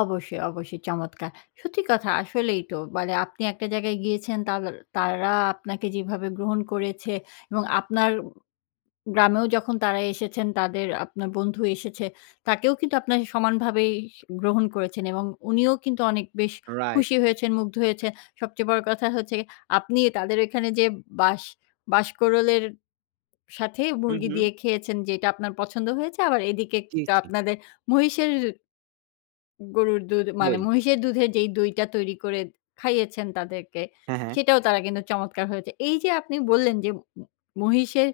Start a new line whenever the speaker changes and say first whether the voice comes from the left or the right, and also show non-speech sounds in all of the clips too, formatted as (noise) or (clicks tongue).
left: অবশ্যই, অবশ্যই, চমৎকার! সত্যি কথা, আসলেই তো। মানে আপনি একটা জায়গায় গিয়েছেন তাগর তারা আপনাকে যেভাবে গ্রহণ করেছে এবং আপনার গ্রামেও যখন তারা এসেছেন, তাদের আপনার বন্ধু এসেছে, তাকেও কিন্তু আপনারা সমানভাবেই স গ্রহণ করেছেন এবং উনিও কিন্তু অনেক বেশ
right: রাইট।
left: খুশি হয়েছেন, মুগ্ধ হয়েছেন। সবচেয়ে বড় কথা হচ্ছে গে আপনি তাদের এখানে যে বাঁশ বাঁশকরলের সাথে
right: হুম,
left: মুরগি
right: হুম।
left: দিয়ে খেয়েছেন যেটা আপনার পছন্দ হয়েছে, আবার এদিকে
right: জি,
left: কিন্তু
right: চি
left: আপনাদের মহিষের গরুর দুধ মানে,
right: দই।
left: মহিষের দুধের যেই দইটা তৈরি করে খাইয়েছেন তাদেরকে,
right: হ্যাঁ, হ্যাঁ।
left: সেটাও তারা কিন্তু চমৎকার হয়েছে। এই যে আপনি বললেন, যে ম-ম মহিষের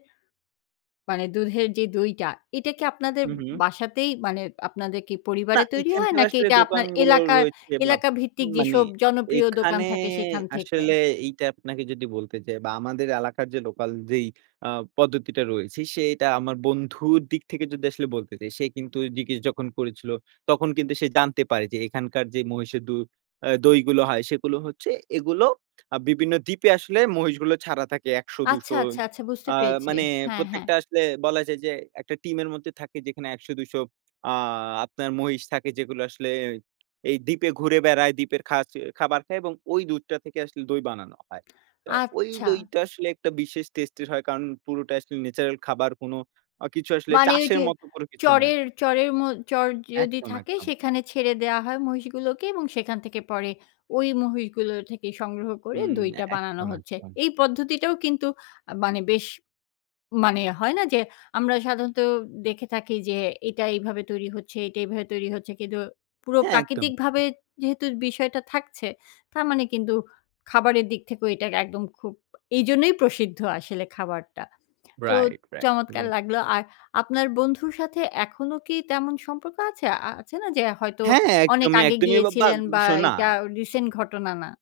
left: মানে দুধের যে দইটা, এটা কি আপনাদের
right: উহু।
left: বাসাতেই মানে, আপনাদের কি
right: না,
left: পরিবারে তৈরি হয়?
right: এখানকার
left: নাকি
right: আসলে
left: এটা আপনার
right: দোকানগুলো
left: এলাকা,
right: রয়েছে বা
left: এলাকা ভিত্তিক
right: মানে,
left: যেসব জনপ্রিয় দোকান
right: এখানে
left: থাকে সেখান থেকে?
right: আসলে এইটা আপনাকে যদি বলতে চাই বা আমাদের এলাকার যে লোকাল যেই আ পদ্ধতিটা রয়েছে, সেইটা আমার বন্ধুর দিক থেকে যদি আসলে বলতে চাই, সে কিন্তু ওই জিজ্ঞেস যখন করেছিল, তখন কিন্তু সে জানতে পারে যে এখানকার যে মহিষের দূ আ দই গুলো হয় সেগুলো হচ্ছে, এগুলো আ বিভিন্ন দ্বীপে আসলে মহিষগুলো ছাড়া থাকে
left: আচ্ছা,
right: ১০০-২০০
left: আচ্ছা, আচ্ছা বুঝতে
right: আ
left: পেরেছি।
right: মানে
left: হ্যাঁ, হ্যাঁ।
right: প্রত্যেকটা আসলে বলা যায় যে, একটা টিমের মধ্যে থাকে যেখানে ১০০-২০০ (smacks lips) আ আপনার মহিষ থাকে যেগুলো আসলে এই দ্বীপে ঘুরে বেড়ায়, দ্বীপের খাচে খাবার খায় এবং ঐ দুধটা থেকে আসলে দই বানানো হয়। তো
left: (smacks lips)
right: ঐ
left: আচ্ছা।
right: দইটা আসলে একটা বিশেষ টেস্ট এর হয়, কারণ পুরোটা আসলে ন্যাচারাল খাবার কোন কিছু অ আসলে
left: মানে ঐ
right: চাষের
left: যে।
right: মতো কোনো কিছু না।
left: চড়ের, চড়ের ম চড় যদি
right: একদম,
left: থাকে,
right: একদম।
left: সেখানে ছেড়ে দেওয়া হয় মহিষগুলোকে এবং সেখান থেকে পরে ঐ মহিষগুলো থেকে সংগ্রহ করে
right: হুম। এ
left: দইটা বানানো
right: একদম,
left: হচ্ছে।
right: একদম।
left: এই পদ্ধতিটাও কিন্তু আ মানে বেশ মানে হয় না? যে, আমরা সাধারণত দেখে থাকি যে এটা এইভাবে তৈরি হচ্ছে, এটা এভাবে তৈরি হচ্ছে। কিন্তু পুরো
right: হ্যাঁ, একদম।
left: প্রাকৃতিকভাবে
right: (clicks tongue)
left: যেহেতু বিষয়টা থাকছে, তার মানে কিন্তু খাবারের দিক থেকেও এটাকে একদম খুব এইজন্যই প্রসিদ্ধ আসলে খাবারটা। তো
right: রাইট, রাইট।
left: চমৎকার
right: এবং
left: লাগলো, আর আপনার বন্ধুর সাথে এখনো কি তেমন সম্পর্ক আছে? আ আছে না যে? হয়তো
right: হ্যাঁ,
left: অনেক
right: একদমই,
left: আগে
right: একদমই বা বা
left: গিয়েছিলেন বা
right: শোনা
left: এটা রিসেন্ট ঘটনা না।